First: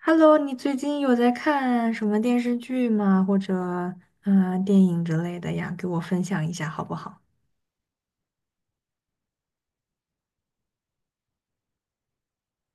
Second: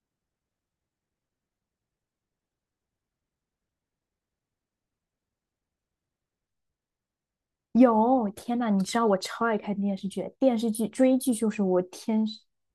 Hello,你最近有在看什么电视剧吗？或者电影之类的呀？给我分享一下好不好？有，天呐，你知道我超爱看电视剧，电视剧追剧就是我天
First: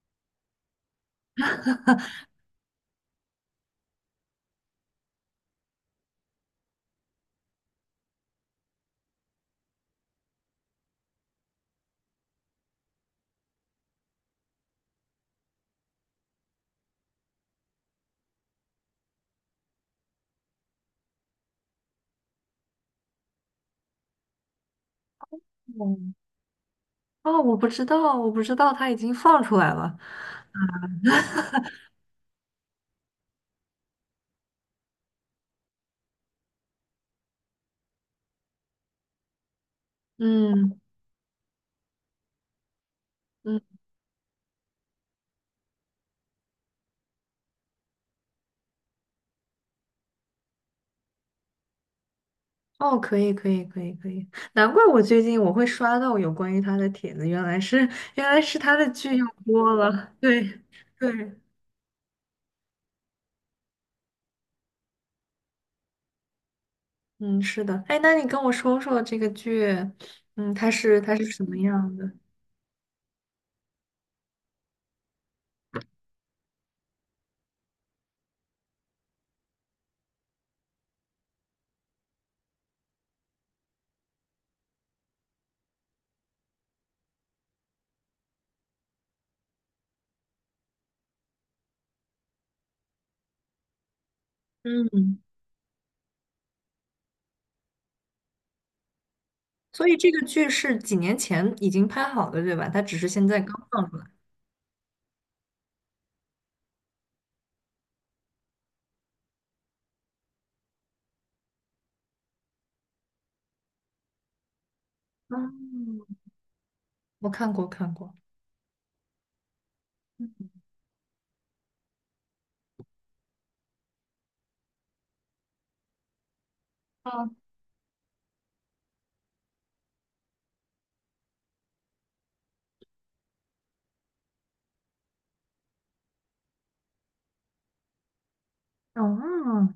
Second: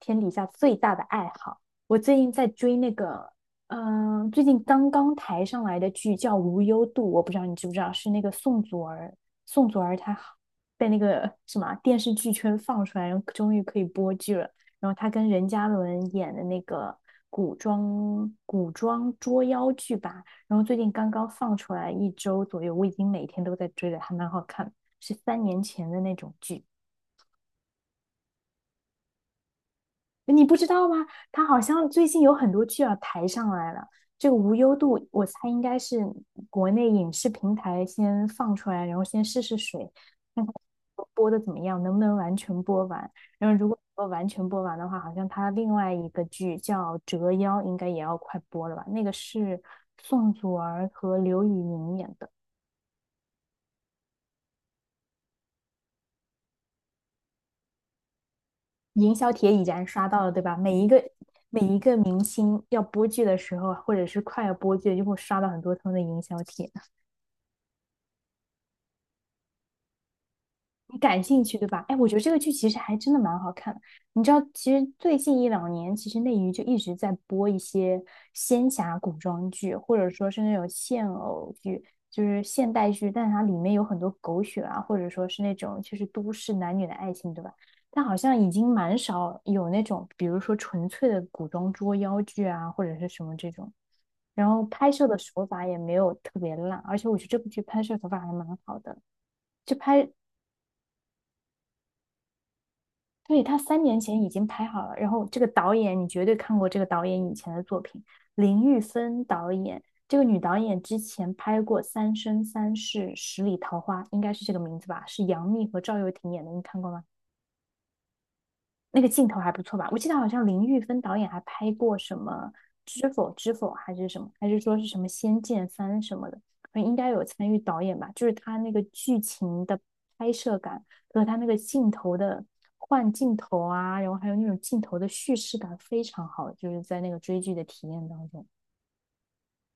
天底下最大的爱好。我最近在追那个，最近刚刚抬上来的剧叫《无忧渡》，我不知道你知不知道，是那个宋祖儿，宋祖儿她好，被那个什么电视剧圈放出来，然后终于可以播剧了。然后她跟任嘉伦演的那个古装捉妖剧吧，然后最近刚刚放出来一周左右，我已经每天都在追了，还蛮好看，是三年前的嗯，那种剧。哦，我不知道它已经放出来了。你不知道吗？它好像最近有很多剧要抬上来了。这个无忧渡，我猜应该是国内影视平台先放出来，然后先试试水，看看嗯播的怎么样，能不能完全播完。然后嗯，如果说完全播完的话，好像它另外一个剧叫《折腰》，应该也要快播了吧？那个是宋祖儿和刘宇宁演的。哦，可以，难怪我最近我会刷到有关于他的帖子，原来是他的营剧要销帖已播然刷了。到了，对对吧？每一个对，每一个明星要播剧的时候啊，或者是快要播剧，就会刷到很多他们的营销帖。嗯，是的。哎，那你跟我说说这个剧，嗯，你它感是什兴么趣，对吧？样哎，我的？觉得这个剧其实还真的蛮好看的。你知道，其实最近一两年，其实内娱就一直在播一些仙侠古装剧，或者说是那种现偶剧，就是现代剧，但它里面有很多狗血啊，或者说是那种就是都市男女的爱情，对吧？但好像已经蛮少有那种，比如说纯粹的古装捉妖剧啊，或者是什么这种。然后拍摄的嗯，手法也没有特别烂，而且我觉得这部剧拍摄手法还蛮好的。就所以拍这个剧是几年前已经拍好的，对吧？它只是现在对，刚他三放出年来。前已经拍好了，然后这个导演你绝对看过这个导演以前的作品，林玉芬导演，这个女导演之前拍过《三生三世十里桃花》，应该是这个名字吧？是杨幂和赵又嗯，廷演的，你看过吗？我看过，看过。那个镜头还不错吧？我记得好像嗯，林玉芬导演还拍过什么《知否知否》还是什么，还是说是什么《仙剑三》什么的，应该有参与导演吧？就是他那个剧情的拍摄感和他那个镜头的换镜头啊，然后还有那种镜头的叙事感非常好，就是在那个追剧的体验当中。哦，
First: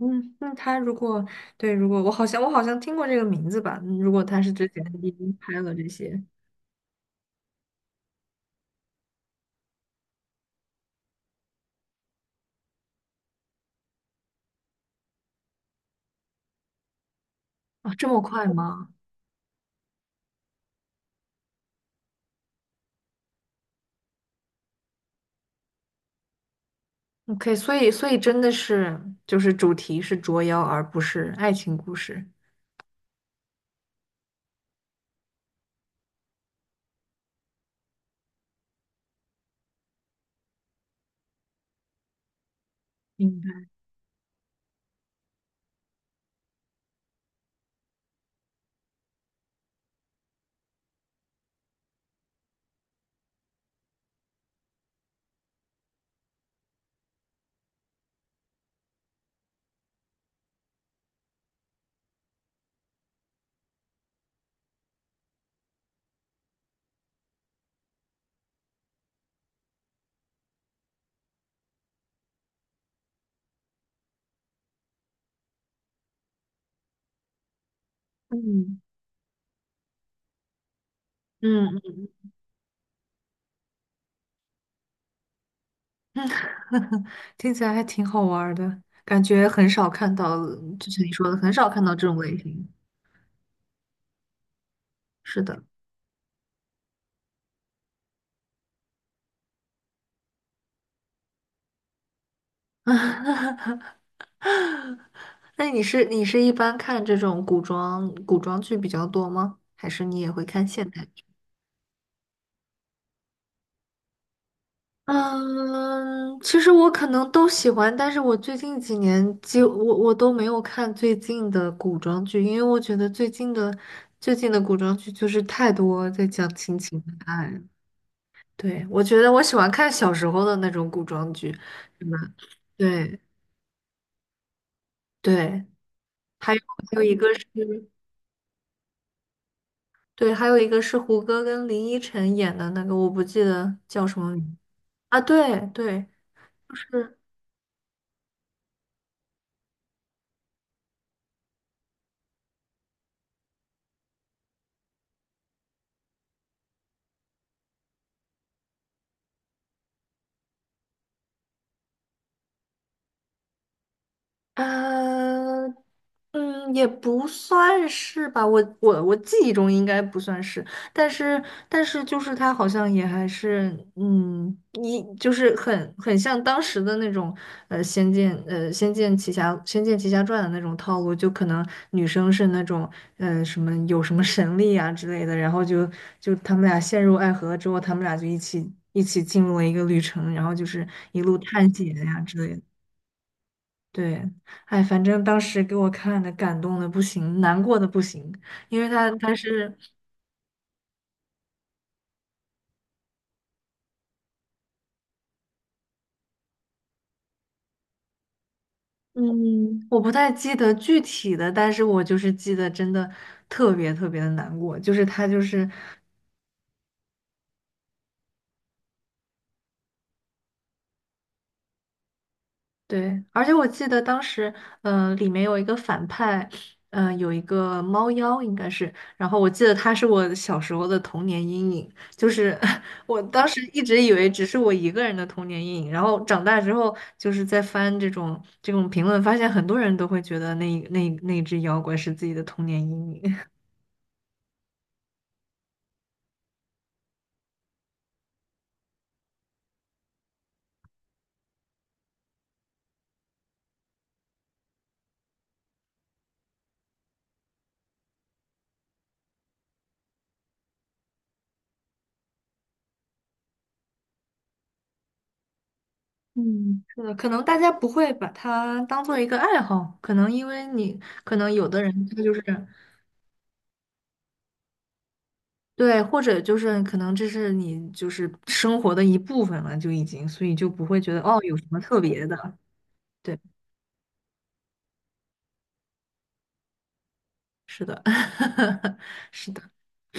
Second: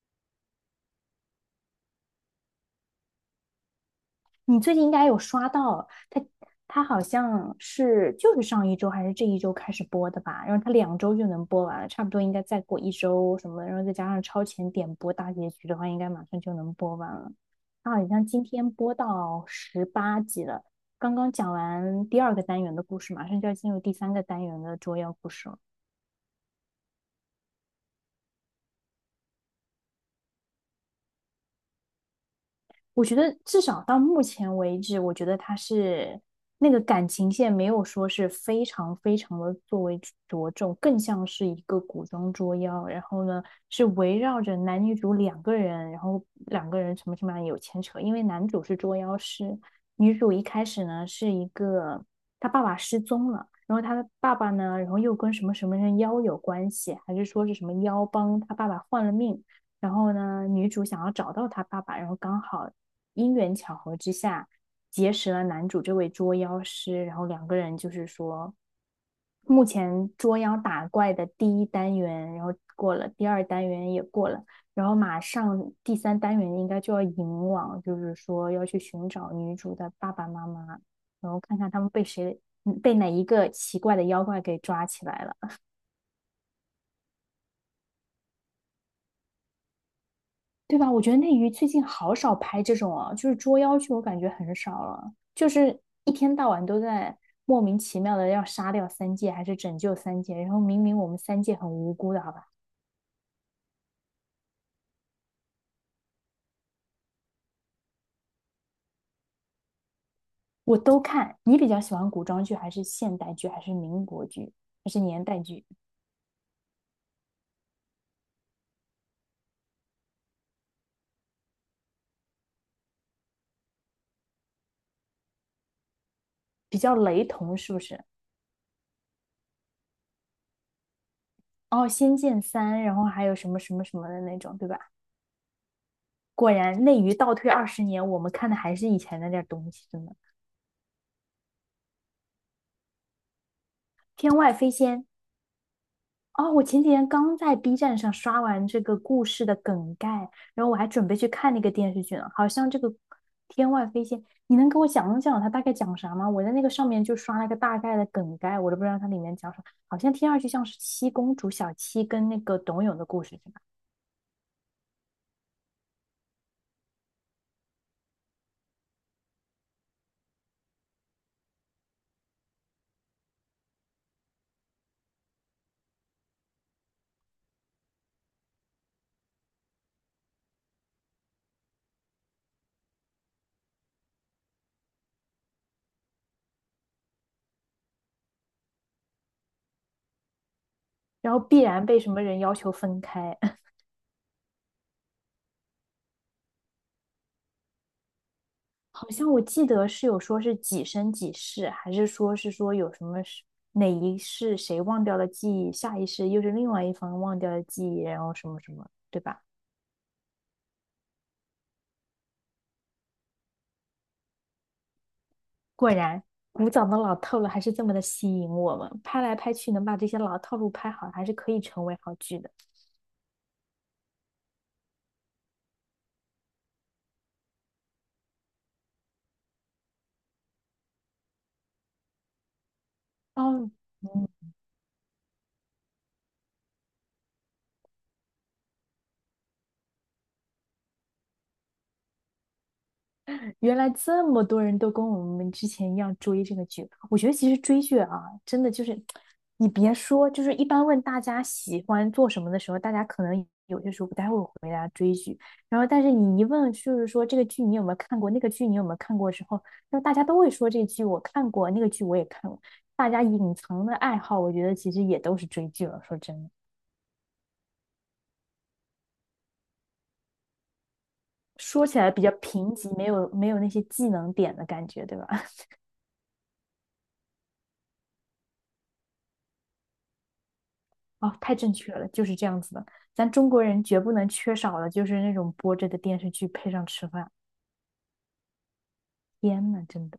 嗯，那他如果对，如果我好像听过这个名字吧？嗯如果他是你之最近前应该已有经刷拍了到这他，些他好像是就是上一周还是这一周开始播的吧？然后他两周就能播完了，差不多应该再过一周什么的，然后再加上超前点播大结局的话，应该马上就能播完了。啊，他这好么像今快天吗播到十八集了，刚刚讲完第二个单元的故事，马上就要进入第三个单元的捉妖故事了。？OK,所以真的是就是主题是捉妖，而不是爱情故事。我觉得至少到目前为止，我觉得他是那个感情线没有说是非常非常的作为着重，更像是一个古装捉妖。然后明呢，白。是围绕着男女主两个人，然后两个人什么什么有牵扯。因为男主是捉妖师，女主一开始呢是一个她爸爸失踪了，然后她的爸爸呢，然后又跟什么什么人妖有关系，还是说是什么妖帮她爸爸换了命。然后呢，女主想要找到她爸爸，然后刚好因缘巧合之下结识了男主这位捉妖师，然后两个人就是说，目前捉妖打怪的第一单元，然后过了，第二单元也过了，然后马上第三单元应该就要引往，就是说要去嗯寻找女主的爸爸妈妈，然后看嗯看他们嗯，被谁，被哪一个奇怪的妖怪给抓起来了。嗯听起来还挺好玩儿的，感觉很少看到，对就吧？我像觉你得说内的，娱很最少近看到这好种少类拍型。这种啊，就是捉妖剧，我感觉很少了，是就的，是一天到晚都在莫名其妙的要杀掉三界，还是拯救三界，然后明明我们三界很无辜的，好吧？那你是一般看这种古装剧比较多吗？还是你也会看我现都代剧？看。你比较喜欢古装剧，还是现代剧，还是民国剧，还是年代剧？嗯，其实我可能都喜欢，但是我最近几年几我都没有看最近的古装剧，因为我觉得最近的古装剧就是太多在讲亲比较情雷爱爱同了。是不是？对，我觉得我喜欢看小时候的那种古装剧，哦，是《仙吧？剑三》，然后对还有什么什么什么的那种，对吧？对，果还有然还内有娱一个倒退二十是。年，我们看的还是以前那点儿东西，真的对，还有一个是胡歌跟林依晨演的那个，我不记得叫什么天外名飞仙。啊。对对，哦，我就前几天是刚在 B 站上刷完这个故事的梗概，然后我还准备去看那个电视剧呢。好像这个《天外飞仙》，你能给我讲讲它大概讲啥吗？我在那个上面就刷了个大概的梗概，我都不知道它里面讲啥。好像听上去像是七公主小七跟那个董永的故事，是吧？呃，嗯，也不算是吧，我记忆中应该不算是，但是他好像也还是，嗯，一就是很像当时的那种，仙剑奇侠，仙剑奇侠传的那种套路，就可能女生是那种，呃，什么有什么神力啊之类的，就他们俩陷入爱河之后，他们俩就一起进入了一个旅程，然后就是一然路后必探然险被什呀、么之人类要的。求分开。对，哎，反正当时给我看的感动的不行，难过的不行，因为好像他我记是，得是有说是几生几世，还是说是说有什么是哪一世谁忘掉了记忆，下一世又是另外一方忘掉了记忆，然后什么什么，对吧？嗯，我不太记得具体的，但是我就是记得真的特别的难过，就是他就是。果然，古早的老套路还是这么的吸引我们，拍来拍去能把这些老套路拍好，还是可以成为好剧的。对，而且我记得当时，呃，里面有一个反派，呃，有一个猫妖，应该是。然后我记得他是我小时候的童年阴影，就是 我当时哦，一直以嗯。为只是我一个人的童年阴影，然后长大之后就是在翻这种评论，发现很多人都会觉得那只妖怪是自己的童年阴影。原来这么多人都跟我们之前一样追这个剧，我觉得其实追剧啊，真的就是，你别说，就是一般问大家喜欢做什么的时候，大家可能有些时候不太会回答追剧，然后但是你一问，就是说这个剧你有没有看过，那个剧你有没有看过之后，那大家都会说这剧我看过，那个剧我也看过，大家隐藏的爱好，我觉得其实也都是追剧了。说真的，嗯，是的，可能大家不会把它当做一个爱好，可能因为你，可能有的说起人来他比较就是。贫瘠，没有那些技能点的感觉，对吧？对，或者就是可能这是你就是生活的一部分了，就已经，所以就不会觉得哦，哦太有什正么确特了，就别是的。这样子的。咱对，中国人绝不能缺少的就是那种播着的电视剧配上吃饭。是的，是的，天呐，真的。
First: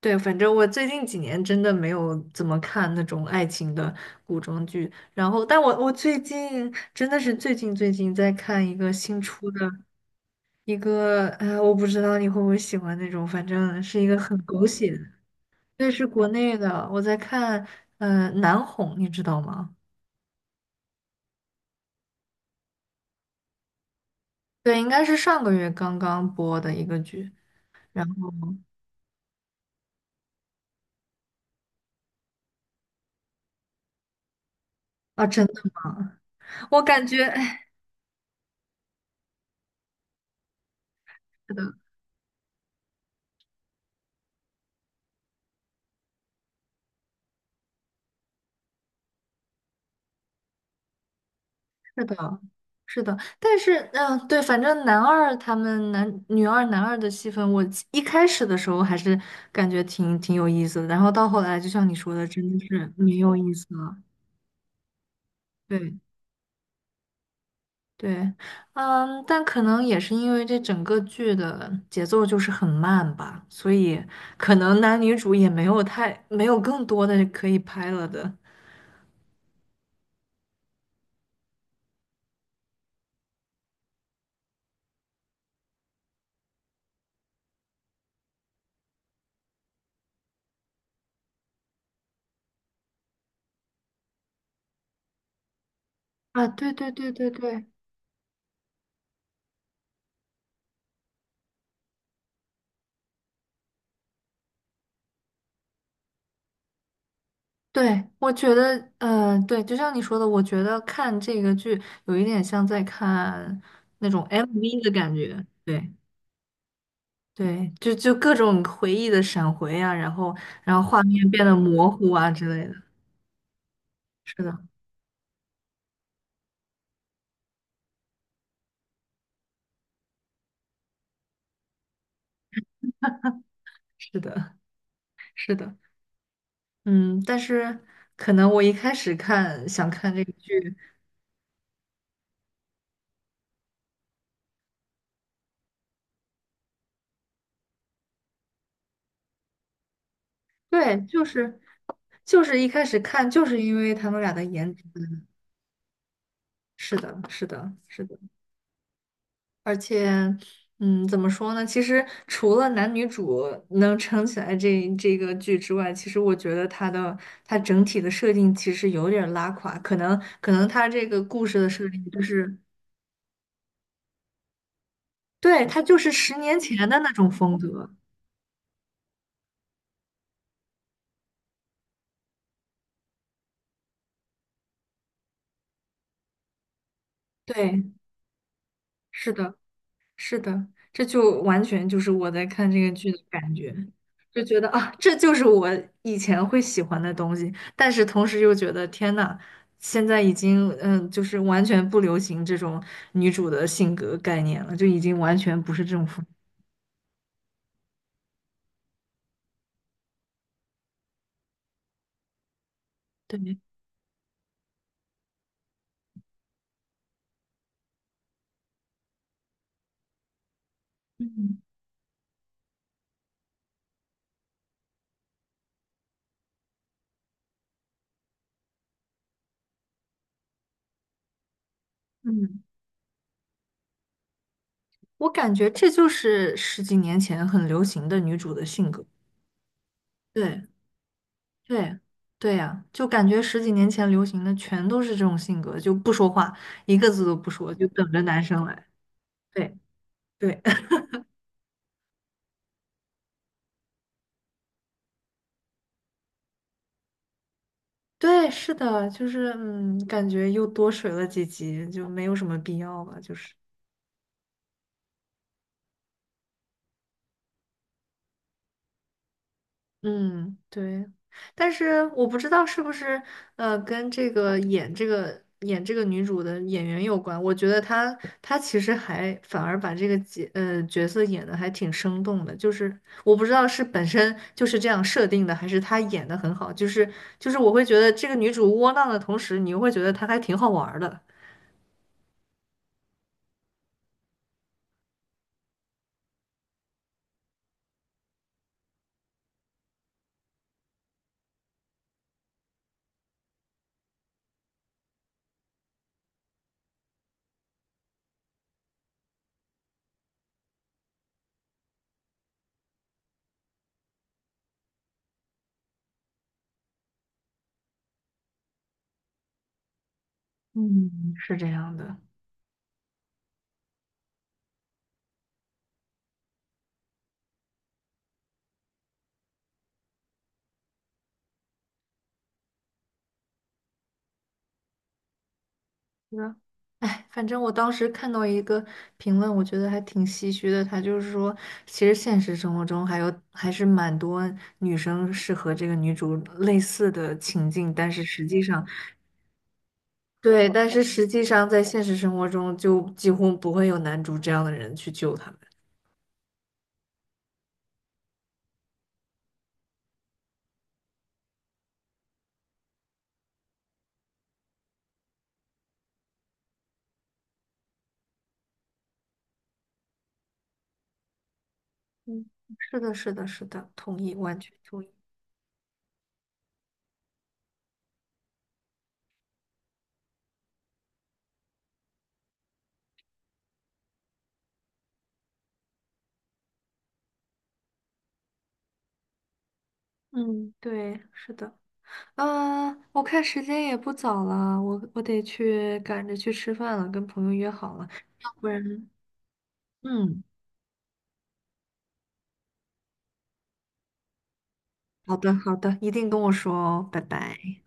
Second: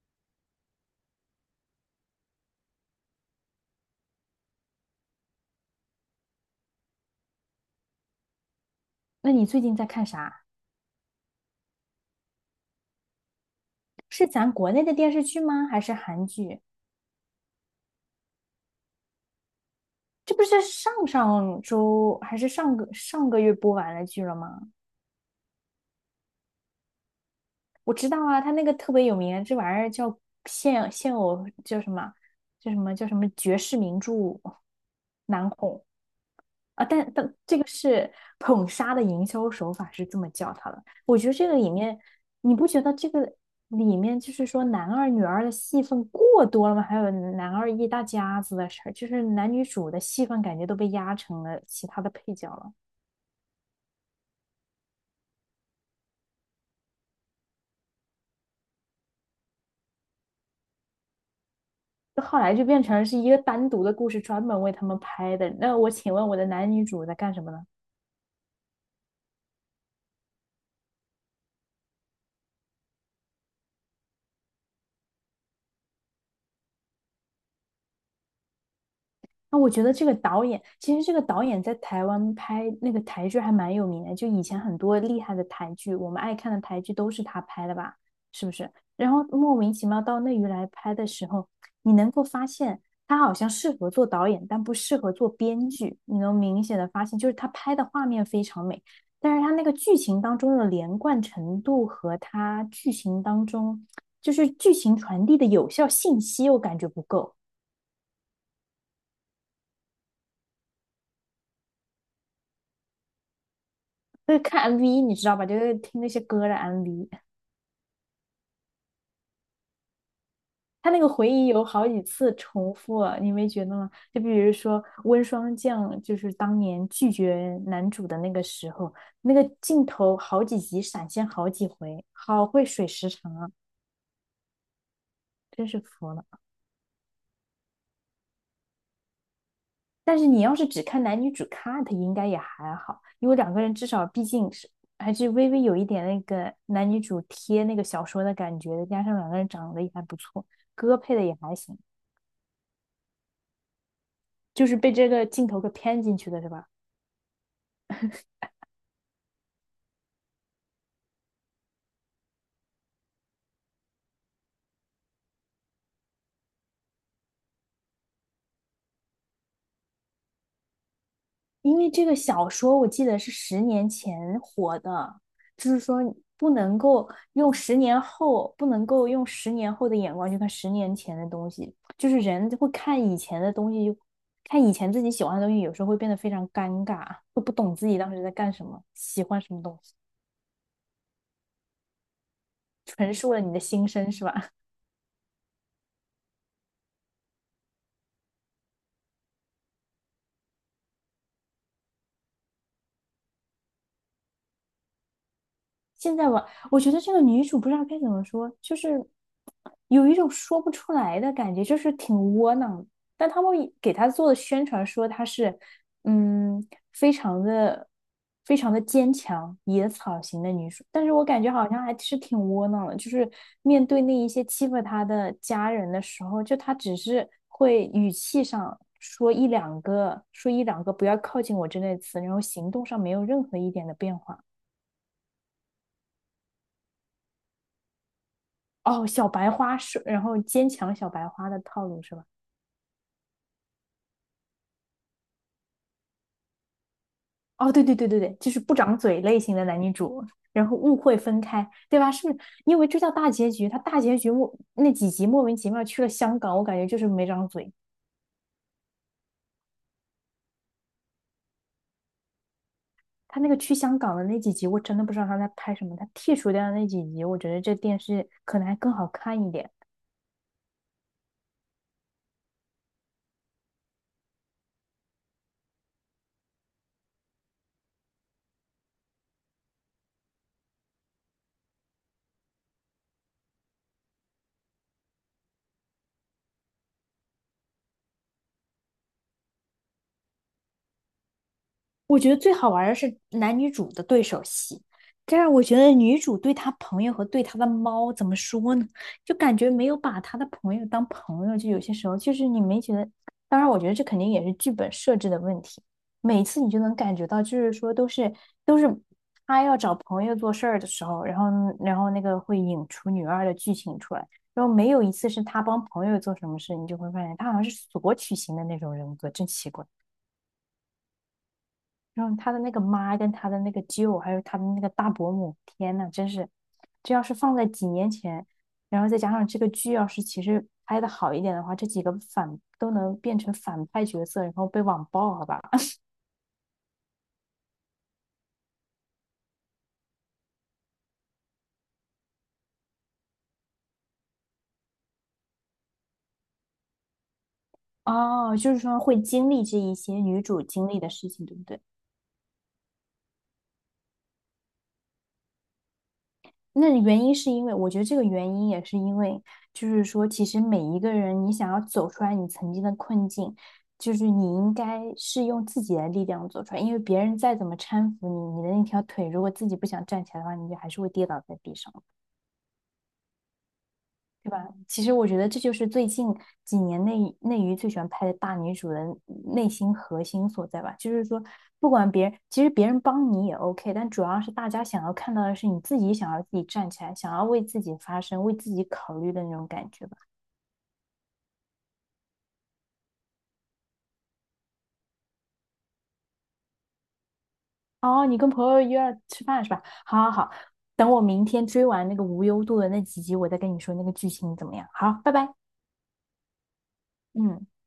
对，反正我最近几年真的没有怎么看那种爱情的古装剧，然后我最近真的是最近在看一个新那你出最的近在看啥？一个，呃，我不知道你会不会喜欢那种，反正是一个是很咱狗国内血的的，电视剧吗？还对，是是国韩内剧？的，我在看，呃，南红，你知道吗？这不是上上周还是上个上个月播完了剧了吗？对，应该是上个月刚刚播的一个剧。我然知道后啊，他那个特别有名，这玩意儿叫现偶叫什么？叫什么绝世名著啊，真难的哄吗？我啊！感但觉，但这哎，个是捧杀的营销手法是这么叫它的。我觉得这是个的，里面，你不觉得这个里面就是说男二女二的戏份过多了吗？还有男二一大家子的事儿，就是男女主的戏份感觉都被压成了其他是的的，配角了。是的。但是，对，反正男二的戏份，我一开始的时候还是感觉挺有意思的，然后到后来，就像你说的，后真来的就变是成没是一有个意思单独的了。故事，专门为他们拍的。那我对。请问我的男女主在干什么呢？对，嗯，但可能也是因为这整个剧的节奏就是很慢吧，所以可能男女主也没有更多的可以拍了的。那我觉得这个导演，其实这个导演在台湾拍那个台剧还蛮有名的，就以前很多厉害的台剧，我们爱看的台剧都是他拍的吧？是不是？然后莫名其妙到内娱来拍的时候，你能够发现他好像适合做导演，但不适合做编剧。你能啊，明显的发现，就是他拍的画面非常美，但是他那个剧情当中的连贯程度和他剧情当中就是剧情传递的有效信息，我感觉不够。对，我觉得，呃，对，就像你说的，我觉得看这个剧有一点像在看那种 就是看 MV 的 MV,你感知道吧？觉，就是对听那些歌的 MV,对，就各种回忆的闪回啊，然后他那画个面回变忆得有好模几糊啊次之类重的，复，你没觉得吗？就比是如的，说温霜降，就是当年拒绝男主的那个时候，那个镜头好几集闪现好几回，好会水时长啊，是的，是真的，是服了。嗯，但是可能我一开始看想看但这是个你要是剧，只看男女主 cut，应该也还好，因为两个人至少毕竟是还是微微有一点那个男女主贴那个小说的感觉的，加上两个人长得也还不错，歌对，配的也还行。就是一开始看就是因为他们俩的就颜是值，被这个镜头给骗进去的，是吧？是的，是的，是的。而且，嗯，怎么说呢？其实除了男女主能撑起来这个剧之外，其实我觉得它的它整体的设定其实有点儿拉垮，可能它这个故事的因设为定这个就小是，说我记得是十年前火的，对，就是它就说是十不年能前的够那种用风十格。年后，不能够用十年后的眼光去看十年前的东西，就是人会看以前的东西，看以前自己喜欢的东西，有时候会变得非常尴尬，会不懂对，自己当时在干什么，喜是欢什的。么东西，是的，这就完全就是我在看这个剧陈的述了你感的觉，心声，是就吧？觉得啊，这就是我以前会喜欢的东西，但是同时又觉得天呐，现在已经嗯，就是完全不流行这种女主的性格概念了，就已经完全不是这种现风。在我觉得这个女主不知道该怎么说，就是有一种说不出来的感觉，就是挺窝囊的，但他们对，给她做的宣传说她是，嗯，非常的、非常的坚强、野草型的女主，但是我感觉嗯好像还是挺窝囊的。就是面对那一些欺负她的家人的时候，就她只是会语气上说一两个、说一两个不要靠近我之类的词，然后嗯，行动上没有任何一点的变化。我感觉这就是十几年前很流行的女主的性格。哦，小白花是，然后坚对。强小白花的套对，路是吧？对呀，就感觉十几年前流行的全都是这种性格，就不说话，一个字都不哦，说，对就对对等对着对，男就是生不来。长嘴类型的对，男女主，对 然后 误会分开，对吧？是不是？因为这叫大结局，他大结局莫那几集莫名其妙去了香港，我感觉就是没长嘴。对，是的，就是嗯，感觉又多水了几集，就没有什么必要吧，就他那是。个去香港的那几集，我真的不知道他在拍什么。他剔除掉的那几集，我觉得这电视可能还更好看一点。嗯，对，但是我不知道是不是呃跟这个演这个女主的演员有关。我觉得她其实还反而把这个呃角色演的还挺生动的，就是我不知道是本身就是这样设定的，还是她演的很好。就是我会觉得这个女主窝囊的同时，你又会觉得她还挺好玩儿的。我觉得最好玩儿的是男女主的对手戏，这样我觉得女主对她朋友和对她的猫怎么说呢？就感觉没有把她的朋友当朋友，就有些时候就是你没觉得。当然，我觉得这肯定也是剧本设置的问题。每次你就能感觉到，就是说都是他要找朋友做事儿的时候，然后那个会引出女二的剧情出来，然后没有一次是他帮朋友做什么事，你就会发现他好像是索取型的那种人格，真奇怪。嗯，是这样的。然后他的那个妈跟他的那个舅，还有他的那个大伯母，天呐，真是，这要是放在几年前，然后再加上这个剧要是其实拍的好一点的话，这几个反都能变成反派角色，然后被网暴，好吧？嗯，哎，反正我当时看到一个评论，我觉得还挺唏嘘的。他就是说，其实现实生活中还是蛮多女生是和这个女主类似的情境，但是实哦，际就是上，说会经历这一些女主对，但经历是的实事际情，对不上对？在现实生活中就几乎不会有男主这样的人去救他们。那原因是因为，我觉得这个原因也是因为，就是说，其实每一个人，你想要走出来你曾经的困境，就是你应该是用自己的力量走出来，因为别人再怎么搀扶你，你的那条腿如果自己不想站起来的话，你就还是会跌倒在地上。嗯，是的，是的，是的，同意，对完吧？全同其意。实我觉得这就是最近几年内内娱最喜欢拍的大女主的内心核心所在吧。就是说，不管别人，其实别人帮你也 OK，但主要是大家想要看到的是你自己想要自己站起来，想要为自己发声、为自己考虑的那种感觉吧。嗯，对，是的。啊，我看时间也不早了，我得去赶着去吃饭了，跟朋友约好了，哦，你跟朋不友约然。了吃饭是吧？好好嗯，好，等我明天追完那个无忧渡的那几集，我再跟你说那个剧情怎么样。好，拜好拜。的，好的，一定跟我说哦，拜嗯。拜。